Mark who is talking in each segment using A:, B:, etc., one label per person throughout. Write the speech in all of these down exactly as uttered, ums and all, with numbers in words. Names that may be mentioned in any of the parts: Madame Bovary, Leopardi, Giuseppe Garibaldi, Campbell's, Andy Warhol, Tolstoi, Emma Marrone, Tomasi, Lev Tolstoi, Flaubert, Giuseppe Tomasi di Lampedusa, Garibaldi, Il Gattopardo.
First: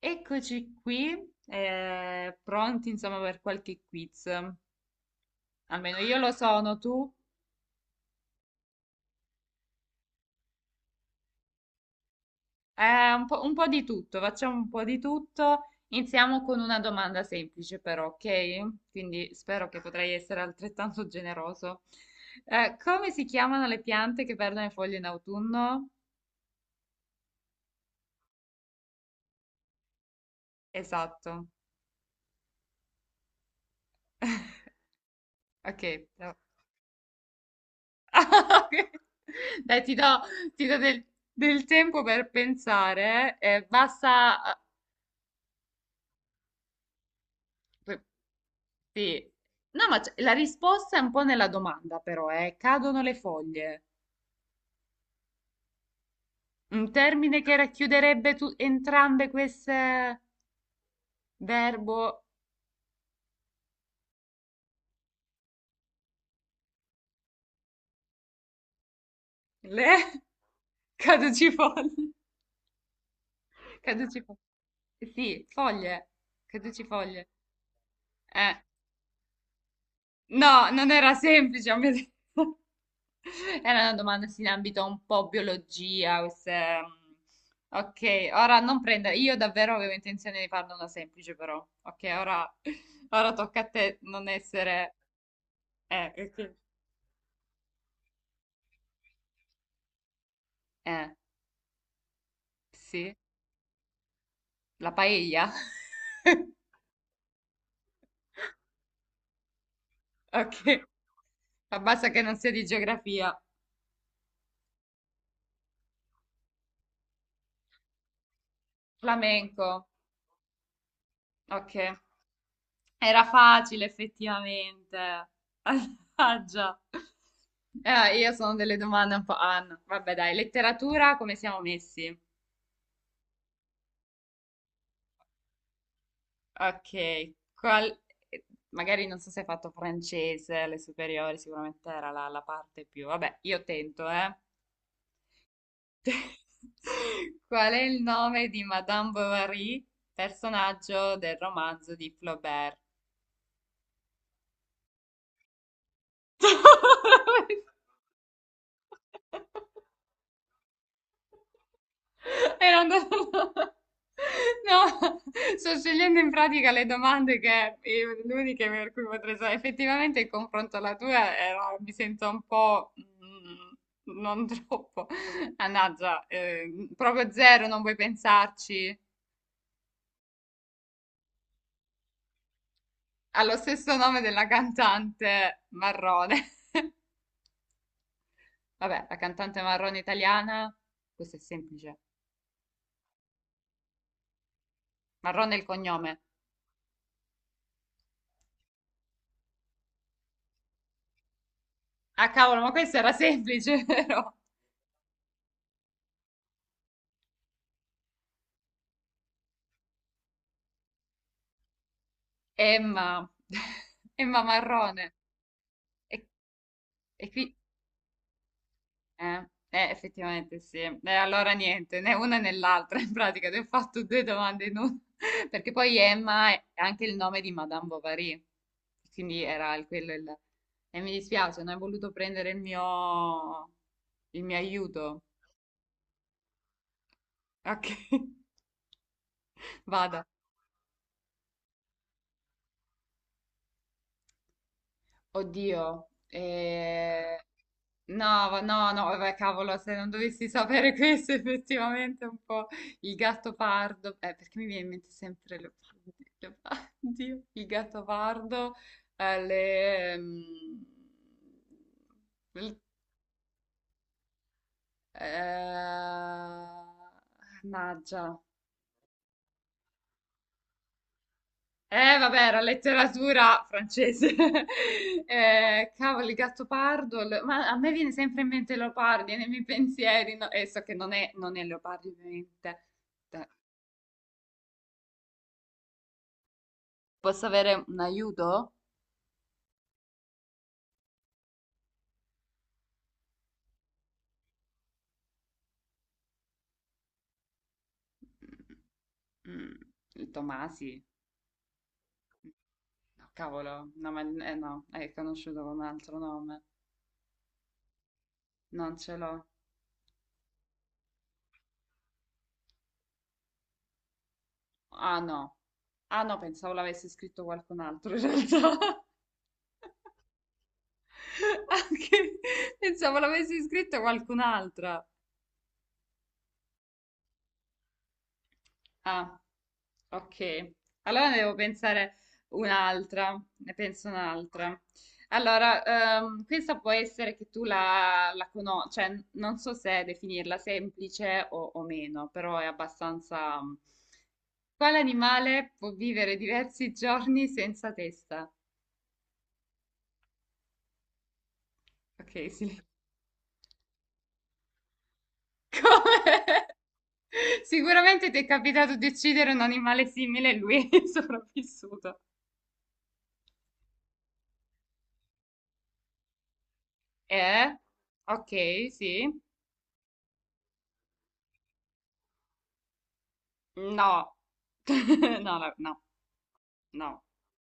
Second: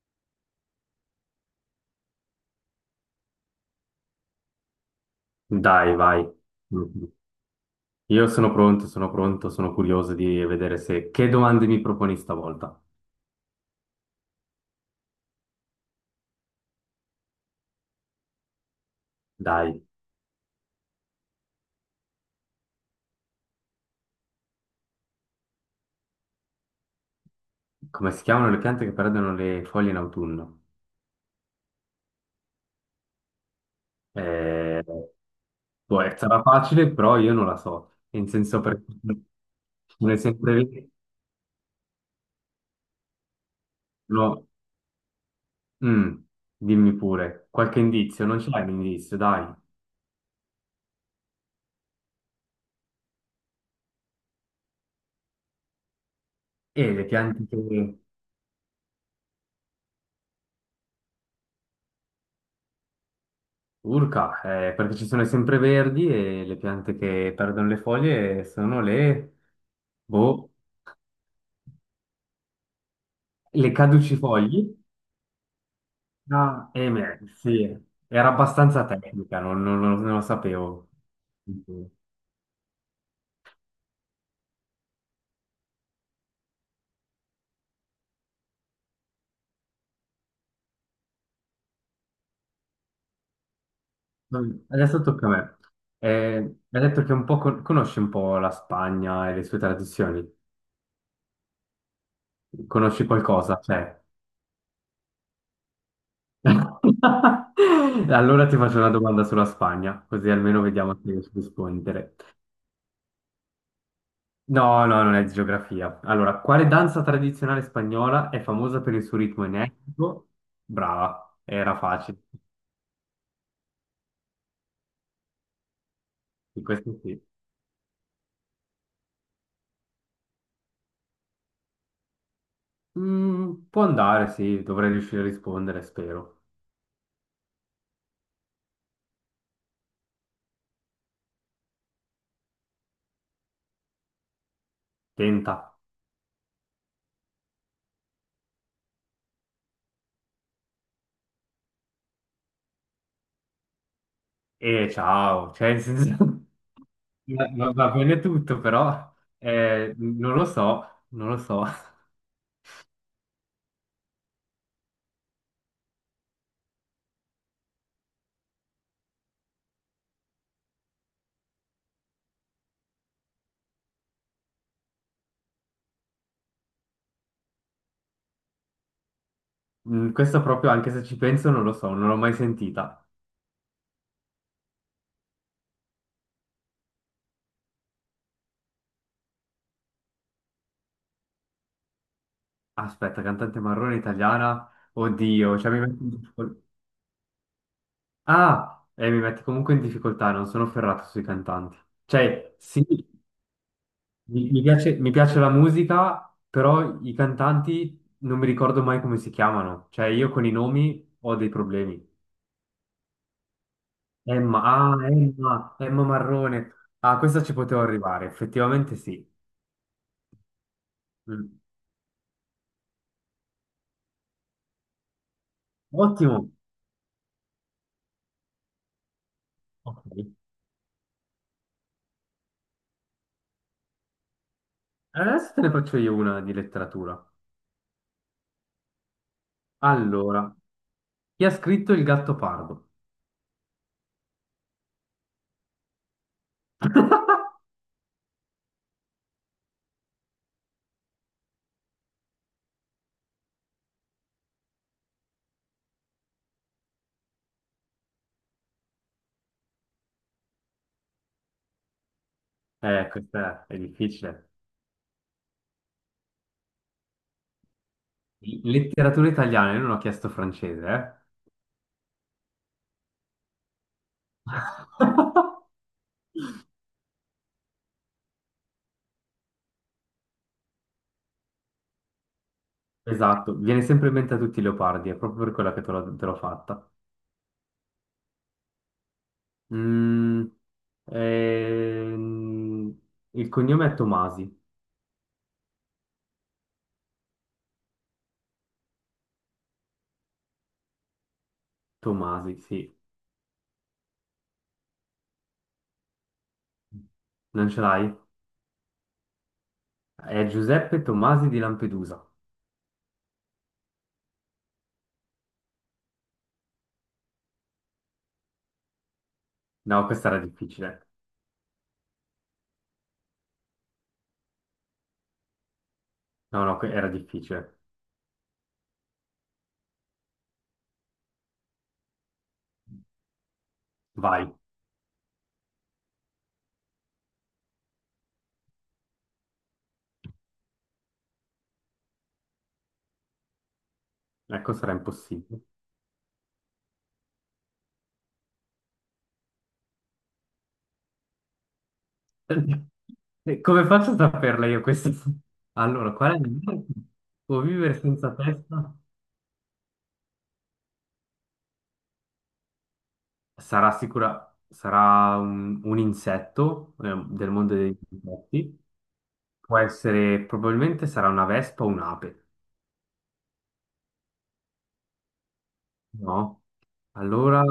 A: Eccoci qui, eh, pronti insomma per qualche quiz.
B: Dai,
A: Almeno io
B: vai.
A: lo sono, tu?
B: Mhm. Io sono pronto, sono pronto, sono curioso di vedere se... Che domande mi proponi stavolta?
A: Eh, un po', un po' di tutto, facciamo un po' di tutto. Iniziamo con una domanda semplice però, ok? Quindi spero che
B: Dai,
A: potrai essere altrettanto generoso. Eh, come si chiamano le piante che perdono le foglie in autunno?
B: come si chiamano le piante che perdono le foglie in autunno?
A: Esatto,
B: Eh, Boh,
A: ok.
B: eh,
A: però-
B: sarà facile, però io non la so. In senso
A: Ok.
B: perché
A: Dai, ti
B: non è
A: do,
B: sempre...
A: ti do
B: lì.
A: del, del tempo per pensare. Eh,
B: No.
A: basta.
B: Mm, Dimmi pure, qualche
A: eh,
B: indizio? Non c'è un indizio,
A: Sì.
B: dai.
A: No, ma c- la risposta è un po' nella domanda, però, eh. Cadono le foglie. Un
B: E le
A: termine
B: piante
A: che
B: che...
A: racchiuderebbe tu- entrambe queste verbo
B: Urca, eh, perché ci sono i sempreverdi e le piante che perdono le foglie sono le,
A: le
B: boh,
A: caducifoglie.
B: le
A: Caducifoglie.
B: caducifogli.
A: Sì, foglie.
B: Ah, eh, beh,
A: Caducifoglie.
B: sì, era
A: Eh.
B: abbastanza tecnica, non, non- non- non lo
A: No,
B: sapevo.
A: non era semplice, mi ha detto. Era una domanda sì, in ambito un po' biologia, queste. mm, Ok, ora non prendere, io davvero avevo intenzione di farne una semplice però, ok, ora, ora tocca a te non
B: Vabbè,
A: essere...
B: adesso tocca a me.
A: Eh, ok.
B: Eh, hai detto che un po' con- conosci un po' la Spagna e le sue tradizioni.
A: Eh,
B: Conosci
A: sì,
B: qualcosa? Cioè.
A: la paella.
B: Allora ti faccio una domanda sulla Spagna, così almeno
A: Ok,
B: vediamo se riesci a
A: ma basta
B: rispondere.
A: che non sia di geografia.
B: No, no, non è geografia. Allora, quale danza tradizionale spagnola è famosa per il suo ritmo
A: Flamenco,
B: energico? Brava,
A: ok,
B: era facile.
A: era facile effettivamente.
B: Di
A: Mannaggia.
B: questo sì.
A: Eh, io sono delle domande un po'. Ah, no. Vabbè, dai, letteratura, come siamo messi?
B: Mm, può andare, sì, dovrei riuscire a rispondere, spero.
A: Ok, qual- magari non so se hai fatto francese, alle superiori sicuramente era la, la parte più... Vabbè, io tento, eh.
B: Tenta.
A: Qual è il nome di Madame Bovary, personaggio del romanzo di Flaubert?
B: E ciao, cioè, nel senso, va va- va bene tutto, però eh, non lo so, non lo so.
A: Era andato... No, sto scegliendo in pratica le domande che eh, l'unica per cui potrei sapere. Effettivamente il confronto alla tua era, mi sento un po' mm, non troppo. Mannaggia, eh, proprio zero, non vuoi pensarci.
B: Mm, questo proprio, anche se ci penso, non lo so, non l'ho mai sentita.
A: Ha lo stesso nome della cantante Marrone. Vabbè, la cantante Marrone italiana, questo è semplice.
B: Aspetta, cantante marrone italiana?
A: Marrone è
B: Oddio,
A: il
B: cioè mi metti in
A: cognome.
B: difficoltà. Ah, e mi metti comunque in difficoltà, non sono ferrato sui cantanti.
A: Ah,
B: Cioè,
A: cavolo, ma
B: sì,
A: questo era semplice, vero?
B: mi, mi piace, mi piace la musica, però i cantanti non mi ricordo mai come si chiamano. Cioè, io con i nomi ho dei problemi.
A: Emma, Emma
B: Emma, ah,
A: Marrone.
B: Emma, Emma
A: E,
B: Marrone. Ah,
A: e
B: questa ci
A: qui,
B: potevo arrivare, effettivamente sì.
A: eh, eh, effettivamente sì. Eh, allora
B: Mm.
A: niente, né una né l'altra in pratica, ti ho fatto due domande in una. Perché poi
B: Ottimo.
A: Emma è anche il nome di Madame Bovary, quindi era il-
B: Ok.
A: quello il. E mi dispiace, non hai voluto prendere il mio, il mio aiuto.
B: Adesso te ne faccio io una di letteratura.
A: Ok, vada.
B: Allora, chi ha scritto Il Gattopardo?
A: Oddio, eh, no, va- no, no, vabbè, cavolo, se non dovessi sapere questo, effettivamente è un po' il gatto pardo, eh, perché mi viene in mente sempre Leopardi, Leopardi, il gatto pardo, eh, le, mm, il-
B: Eh, questa è è difficile.
A: eh, mannaggia.
B: Letteratura italiana, io non ho chiesto francese, eh?
A: Eh, vabbè, era letteratura francese. Eh, cavolo, il Gattopardo. lo- Ma a me viene sempre in mente Leopardi nei miei pensieri. No? E so che non è, non è Leopardi, ovviamente. Dai,
B: Esatto, viene sempre in mente a tutti i leopardi, è proprio per quella che te l'ho te l'ho fatta.
A: posso avere un aiuto?
B: Mm, ehm, il cognome è Tomasi.
A: Mm, il Tomasi.
B: Tomasi, sì.
A: No, cavolo. No, ma eh, no, è conosciuto con un altro nome.
B: Non ce l'hai?
A: Non ce l'ho.
B: È Giuseppe Tomasi di Lampedusa.
A: Ah, no. Ah, no, pensavo l'avesse scritto qualcun altro, in realtà.
B: No, questa era difficile.
A: Anche... Pensavo l'avesse scritto qualcun'altra.
B: No, no, que- era difficile.
A: Ah, ok. Allora ne devo pensare un'altra, ne penso
B: Vai.
A: un'altra. Allora, ehm, questa può essere che tu la, la conosci, cioè non so se definirla semplice o, o meno, però è abbastanza.
B: Ecco, sarà
A: Quale
B: impossibile.
A: animale può vivere diversi giorni senza testa? Ok, sì.
B: Eh, Come faccio a saperla io questa?
A: Come?
B: Allora, qual è il può vivere
A: Sicuramente
B: senza
A: ti è
B: testa?
A: capitato di uccidere un animale simile e lui è sopravvissuto.
B: Sarà sicura, sarà un, un insetto eh, del
A: Eh?
B: mondo degli
A: Ok,
B: insetti.
A: sì.
B: Può essere, probabilmente sarà una vespa o un'ape,
A: No, no, no, no,
B: no?
A: no.
B: Allora,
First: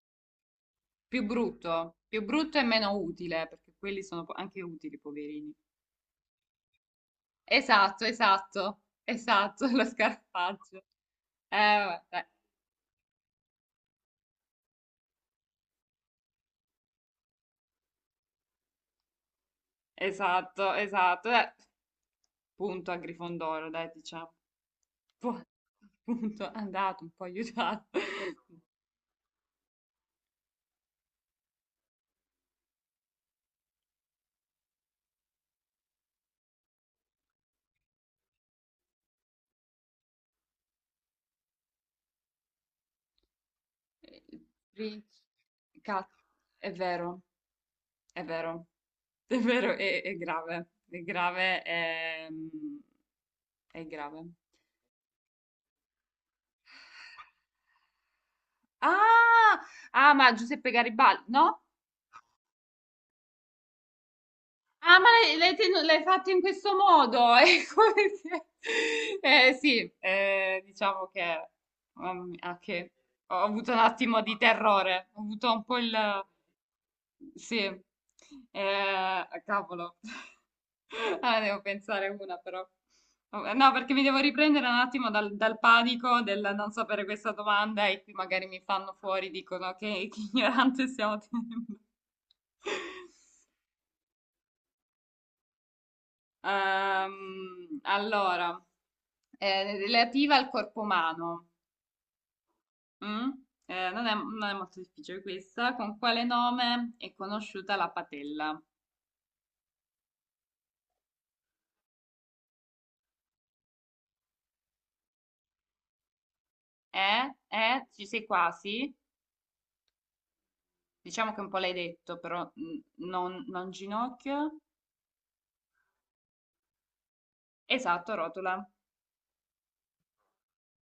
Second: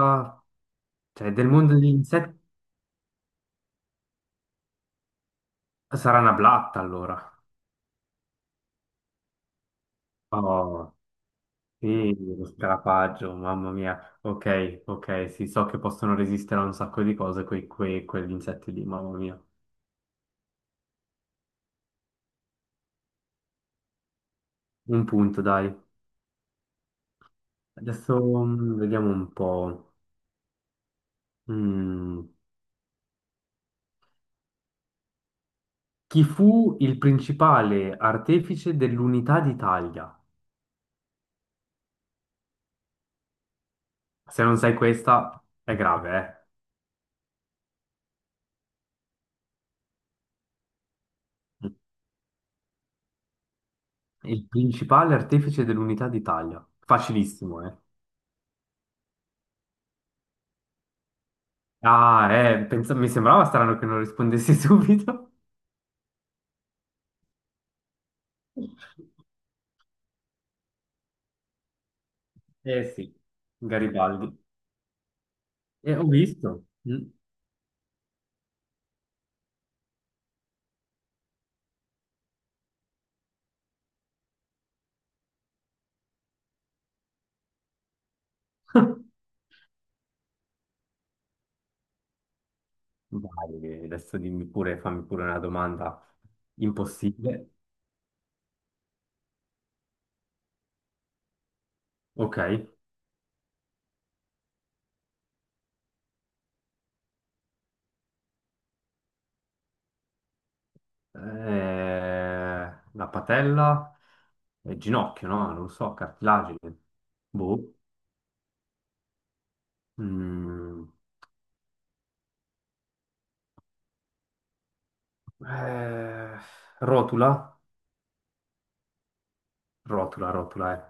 A: Più
B: cioè, del mondo degli
A: brutto, più
B: insetti
A: brutto e meno utile, perché quelli sono po- anche utili, poverini.
B: sarà una blatta, allora.
A: Esatto, esatto, esatto, lo scarfaggio.
B: Oh,
A: Eh, Vabbè,
B: sì,
A: dai.
B: lo scarafaggio, mamma mia. Ok, ok, sì, so che possono resistere a un sacco di cose quei, quei- quegli insetti lì, mamma mia.
A: Esatto, esatto. Dai. Punto a Grifondoro, dai, diciamo.
B: Un punto,
A: Pu-
B: dai.
A: Punto, andato, un po' aiutato.
B: Adesso mm, vediamo un po'. Mm. Chi fu il principale artefice dell'unità d'Italia? Se non sai
A: Free-
B: questa, è
A: Cazzo,
B: grave,
A: è vero. È vero, è vero, è, è grave, è grave,
B: eh?
A: è, è grave.
B: Il principale artefice dell'unità d'Italia. Facilissimo, eh?
A: Ah, ah, ma Giuseppe Garibaldi, no?
B: Ah, eh, pensa- mi sembrava strano che non rispondessi
A: Ah, ma
B: subito.
A: l'hai l'hai tenu- l'hai fatto in questo modo? È come se- Eh, sì, eh, diciamo che, mamma mia, ah,
B: Eh
A: che
B: sì,
A: ho avuto un attimo di
B: Garibaldi.
A: terrore, ho avuto un po'
B: E ho
A: il.
B: visto. Mm.
A: Sì, eh, ah, cavolo. Ah, devo pensare una però. No, perché mi devo riprendere un attimo dal, dal panico del non sapere questa domanda e qui magari mi fanno fuori, dicono che, che ignorante stiamo tenendo.
B: Vai, adesso dimmi pure, fammi pure una domanda impossibile.
A: Ehm, allora, eh, relativa al corpo umano.
B: Ok.
A: Mm? Eh, non è, non è molto difficile questa. Con quale nome è conosciuta la patella?
B: Eh, la patella e il ginocchio, no? Non lo so, cartilagine.
A: Eh?
B: Boh.
A: Eh? Ci sei quasi?
B: Mm.
A: Diciamo che un po' l'hai detto, però mm, non, non ginocchio.
B: Eh, rotula?
A: Esatto, rotola.
B: Rotula, rotula, eh.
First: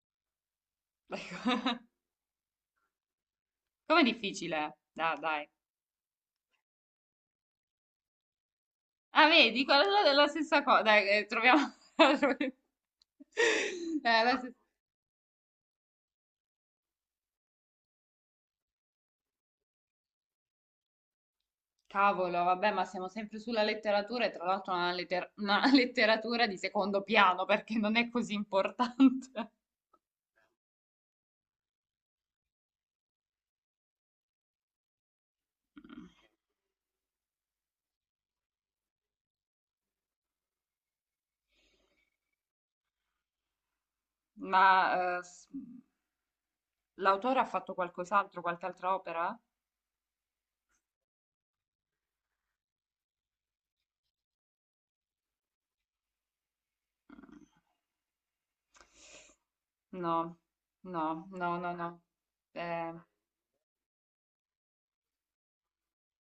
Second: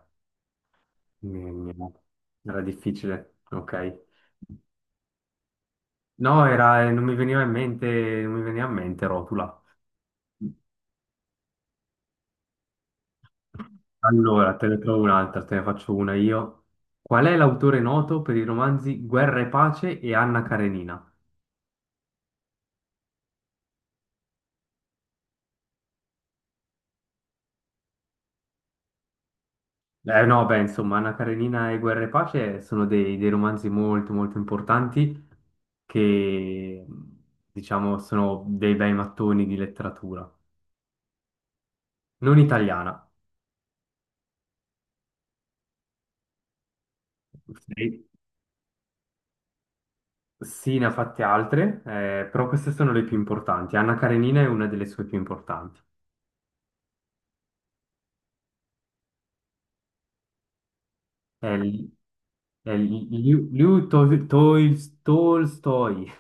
B: Mi- mi- Era difficile, ok.
A: Come difficile? Dai, dai.
B: No, era, eh, non mi veniva in mente, non mi veniva in mente
A: Ah,
B: rotula.
A: vedi, quella è la stessa cosa. Dai, eh, troviamo. Eh, la stessa-
B: Allora, te ne trovo un'altra, te ne faccio una io. Qual è l'autore noto per i romanzi Guerra e Pace e Anna Karenina?
A: Cavolo, vabbè, ma siamo sempre sulla letteratura e tra l'altro una, letter- una letteratura di secondo piano perché non è così importante.
B: Eh no, beh, insomma, Anna Karenina e Guerra e Pace sono dei, dei romanzi molto molto importanti che, diciamo, sono dei bei mattoni di letteratura. Non italiana.
A: Ma eh, s- l'autore ha fatto
B: Sì,
A: qualcos'altro, qualche altra opera?
B: sì, ne ha fatte altre, eh, però queste sono le più importanti. Anna Karenina è una delle sue più importanti.
A: Mm. No, no,
B: È,
A: no, no,
B: l-
A: no.
B: è
A: Eh,
B: l- Liu, Liu Tol- Tol- Tolstoi,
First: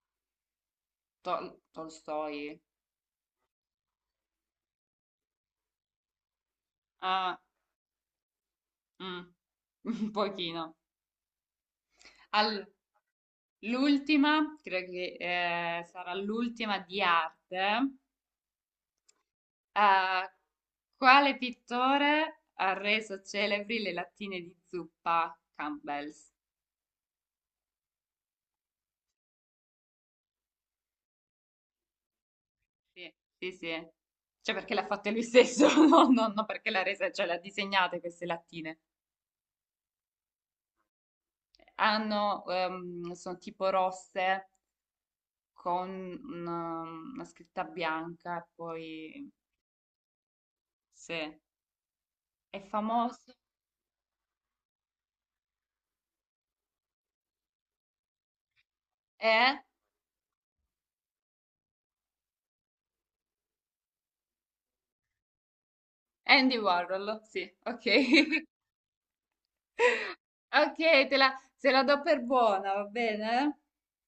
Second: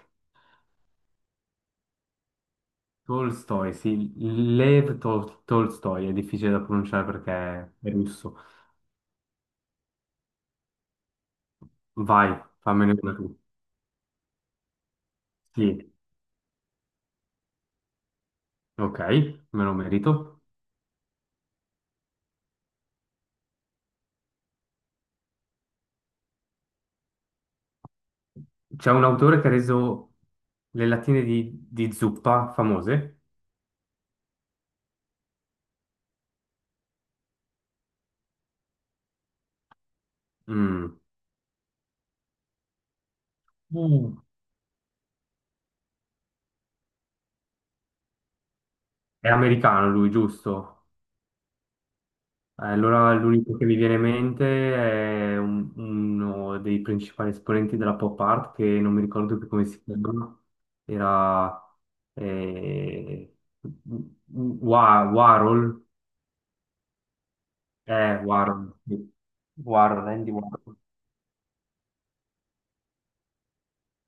A: Tol- Tolstoi.
B: Tolstoi, sì, Lev Tol- Tolstoi, è difficile da pronunciare perché
A: Ah,
B: è russo.
A: mm, un pochino.
B: Vai,
A: Al-
B: fammene una tu.
A: L'ultima, credo che
B: Sì,
A: eh, sarà l'ultima di arte.
B: ok, me lo
A: Ah,
B: merito.
A: quale pittore ha reso celebri le lattine di zuppa Campbell's?
B: C'è un autore che ha reso le lattine di, di zuppa
A: Sì,
B: famose.
A: sì, sì. Cioè perché l'ha fatta lui stesso, no, no, no, perché l'ha resa, cioè l'ha disegnate queste lattine.
B: Mm.
A: Hanno, ehm, sono tipo
B: Uh,
A: rosse con una, una scritta bianca e
B: è
A: poi,
B: americano lui, giusto?
A: sì, è
B: Eh, Allora
A: famoso.
B: l'unico che mi viene in mente è un- uno dei principali esponenti della pop art, che non mi ricordo più
A: È
B: come si chiama. Era eh, Wa- Warhol.
A: Andy Warhol, sì, ok.
B: Eh, Warhol, sì. Warhol, Andy Warhol.
A: Ok, te la, se la do per buona, va bene?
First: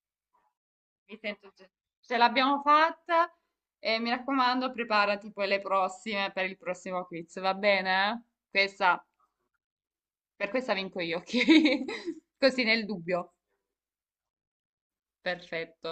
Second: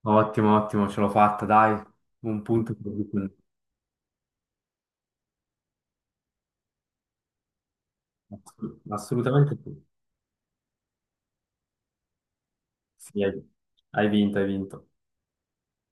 B: Ottimo, ottimo, ce l'ho
A: Mi
B: fatta,
A: sento ge-
B: dai.
A: ce
B: Un
A: l'abbiamo
B: punto, per
A: fatta
B: tutti.
A: e mi raccomando, preparati poi le prossime per il prossimo quiz, va bene?
B: Assolut-
A: Questa,
B: Assolutamente sì.
A: per questa vinco io, ok? Così nel
B: Sì,
A: dubbio.
B: hai hai vinto, hai vinto.
A: Perfetto.